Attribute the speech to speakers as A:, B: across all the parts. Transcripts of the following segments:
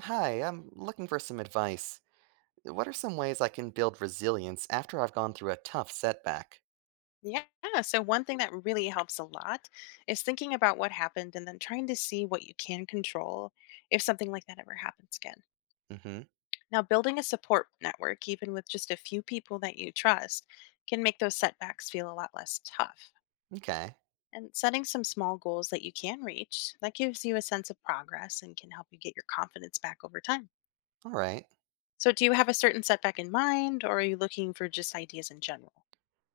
A: Hi, I'm looking for some advice. What are some ways I can build resilience after I've gone through a tough setback?
B: Yeah. So, one thing that really helps a lot is thinking about what happened and then trying to see what you can control if something like that ever happens again.
A: Hmm.
B: Now, building a support network, even with just a few people that you trust, can make those setbacks feel a lot less tough.
A: Okay.
B: And setting some small goals that you can reach, that gives you a sense of progress and can help you get your confidence back over time.
A: All right.
B: So, do you have a certain setback in mind, or are you looking for just ideas in general?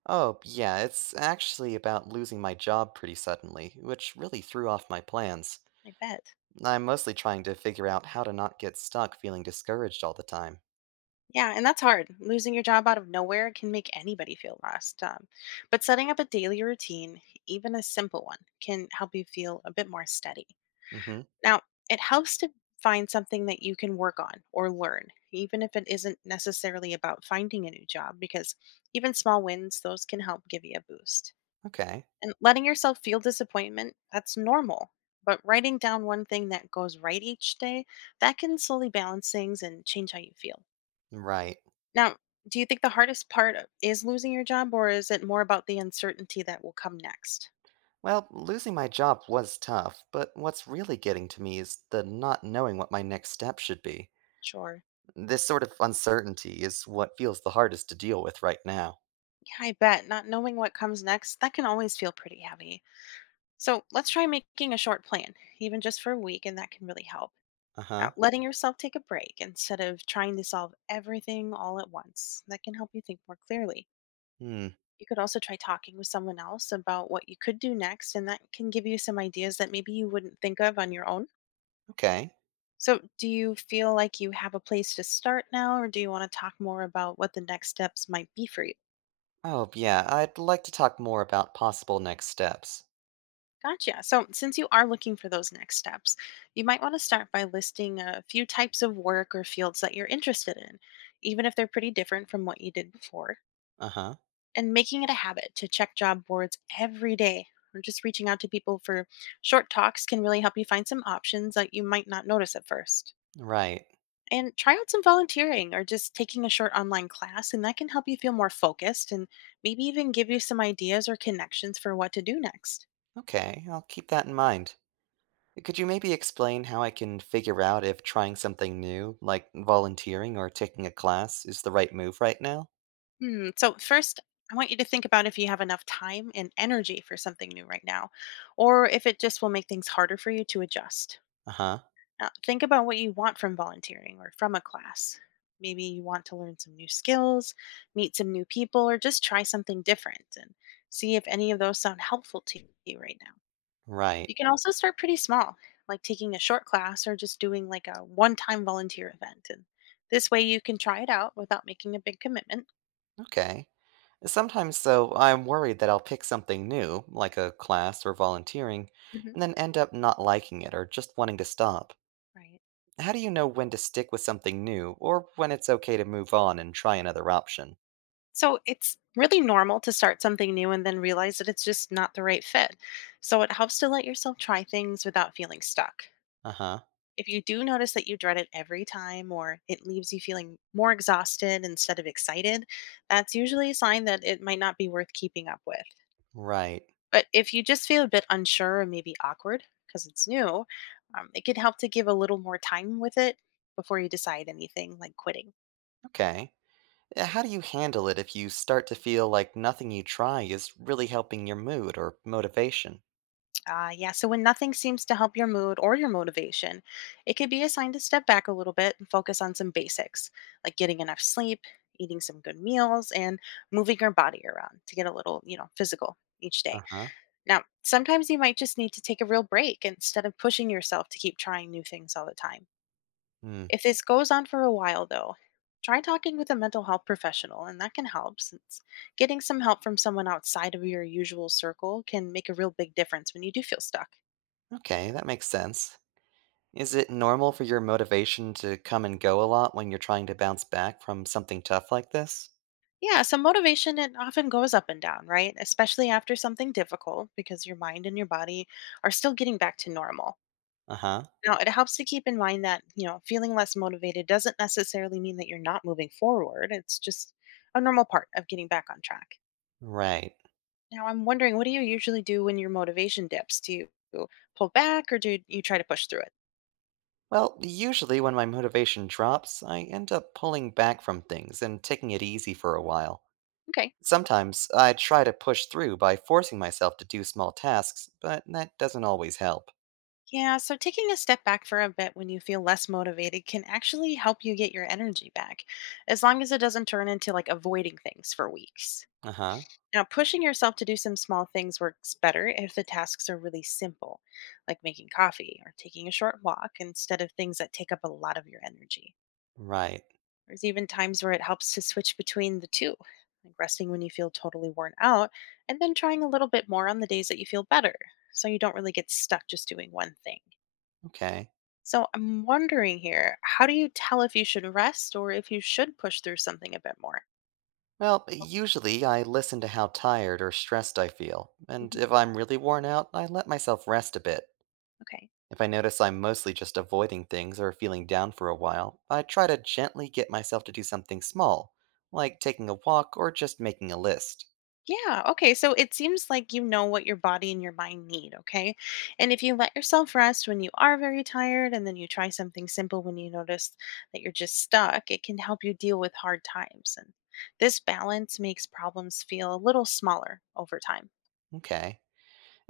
A: Oh, yeah, it's actually about losing my job pretty suddenly, which really threw off my plans.
B: I bet.
A: I'm mostly trying to figure out how to not get stuck feeling discouraged all the time.
B: Yeah, and that's hard. Losing your job out of nowhere can make anybody feel lost. But setting up a daily routine, even a simple one, can help you feel a bit more steady.
A: Hmm.
B: Now, it helps to find something that you can work on or learn, even if it isn't necessarily about finding a new job, because even small wins, those can help give you a boost.
A: Okay.
B: And letting yourself feel disappointment, that's normal. But writing down one thing that goes right each day, that can slowly balance things and change how you feel.
A: Right.
B: Now, do you think the hardest part of- is losing your job, or is it more about the uncertainty that will come next?
A: Well, losing my job was tough, but what's really getting to me is the not knowing what my next step should be.
B: Sure.
A: This sort of uncertainty is what feels the hardest to deal with right now.
B: Yeah, I bet. Not knowing what comes next, that can always feel pretty heavy. So let's try making a short plan, even just for a week, and that can really help.
A: Uh
B: Now,
A: huh.
B: letting yourself take a break instead of trying to solve everything all at once, that can help you think more clearly.
A: Hmm.
B: You could also try talking with someone else about what you could do next, and that can give you some ideas that maybe you wouldn't think of on your own.
A: Okay.
B: So, do you feel like you have a place to start now, or do you want to talk more about what the next steps might be for you?
A: Oh, yeah, I'd like to talk more about possible next steps.
B: Gotcha. So, since you are looking for those next steps, you might want to start by listing a few types of work or fields that you're interested in, even if they're pretty different from what you did before,
A: Uh huh.
B: and making it a habit to check job boards every day. Or just reaching out to people for short talks can really help you find some options that you might not notice at first.
A: Right.
B: And try out some volunteering or just taking a short online class, and that can help you feel more focused and maybe even give you some ideas or connections for what to do next.
A: Okay, I'll keep that in mind. Could you maybe explain how I can figure out if trying something new, like volunteering or taking a class, is the right move right now?
B: Hmm. So, first, I want you to think about if you have enough time and energy for something new right now, or if it just will make things harder for you to adjust.
A: Uh huh.
B: Now, think about what you want from volunteering or from a class. Maybe you want to learn some new skills, meet some new people, or just try something different and see if any of those sound helpful to you right now. You
A: Right.
B: can also start pretty small, like taking a short class or just doing like a one time volunteer event. And this way you can try it out without making a big commitment.
A: Okay. Sometimes, though, I'm worried that I'll pick something new, like a class or volunteering,
B: Hmm.
A: and then end up not liking it or just wanting to stop.
B: Right.
A: How do you know when to stick with something new or when it's okay to move on and try another option?
B: So it's really normal to start something new and then realize that it's just not the right fit. So it helps to let yourself try things without feeling stuck.
A: Uh huh.
B: If you do notice that you dread it every time or it leaves you feeling more exhausted instead of excited, that's usually a sign that it might not be worth keeping up with.
A: Right.
B: But if you just feel a bit unsure or maybe awkward because it's new, it can help to give a little more time with it before you decide anything like quitting.
A: Okay. How do you handle it if you start to feel like nothing you try is really helping your mood or motivation?
B: Yeah, so when nothing seems to help your mood or your motivation, it could be a sign to step back a little bit and focus on some basics like getting enough sleep, eating some good meals, and moving your body around to get a little, physical each day.
A: Uh huh.
B: Now, sometimes you might just need to take a real break instead of pushing yourself to keep trying new things all the time.
A: Hmm.
B: If this goes on for a while, though, try talking with a mental health professional, and that can help since getting some help from someone outside of your usual circle can make a real big difference when you do feel stuck.
A: Okay, that makes sense. Is it normal for your motivation to come and go a lot when you're trying to bounce back from something tough like this?
B: Yeah, so motivation, it often goes up and down, right? Especially after something difficult because your mind and your body are still getting back to normal.
A: Uh huh.
B: Now, it helps to keep in mind that, feeling less motivated doesn't necessarily mean that you're not moving forward. It's just a normal part of getting back on track.
A: Right.
B: Now I'm wondering, what do you usually do when your motivation dips? Do you pull back, or do you try to push through it?
A: Well, usually when my motivation drops, I end up pulling back from things and taking it easy for a while.
B: Okay.
A: Sometimes I try to push through by forcing myself to do small tasks, but that doesn't always help.
B: Yeah, so taking a step back for a bit when you feel less motivated can actually help you get your energy back, as long as it doesn't turn into like avoiding things for weeks.
A: Uh huh.
B: Now, pushing yourself to do some small things works better if the tasks are really simple, like making coffee or taking a short walk instead of things that take up a lot of your energy.
A: Right.
B: There's even times where it helps to switch between the two, like resting when you feel totally worn out, and then trying a little bit more on the days that you feel better, so you don't really get stuck just doing one thing.
A: Okay.
B: So I'm wondering here, how do you tell if you should rest or if you should push through something a bit more?
A: Well, usually I listen to how tired or stressed I feel, and
B: Hmm.
A: if I'm really worn out, I let myself rest a bit.
B: Okay.
A: If I notice I'm mostly just avoiding things or feeling down for a while, I try to gently get myself to do something small, like taking a walk or just making a list.
B: Yeah, okay. So it seems like you know what your body and your mind need, okay? And if you let yourself rest when you are very tired and then you try something simple when you notice that you're just stuck, it can help you deal with hard times. And this balance makes problems feel a little smaller over time.
A: Okay.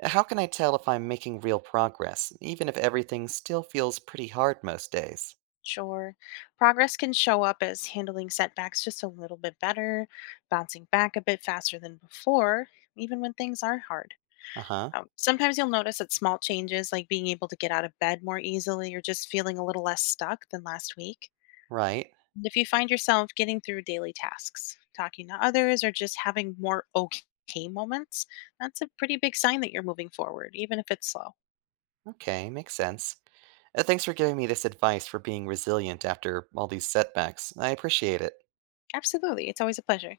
A: How can I tell if I'm making real progress, even if everything still feels pretty hard most days?
B: Sure, progress can show up as handling setbacks just a little bit better, bouncing back a bit faster than before, even when things are hard.
A: Uh huh.
B: Sometimes you'll notice that small changes, like being able to get out of bed more easily or just feeling a little less stuck than last week.
A: Right.
B: And if you find yourself getting through daily tasks, talking to others, or just having more okay moments, that's a pretty big sign that you're moving forward, even if it's slow.
A: Okay, makes sense. Thanks for giving me this advice for being resilient after all these setbacks. I appreciate it.
B: Absolutely. It's always a pleasure.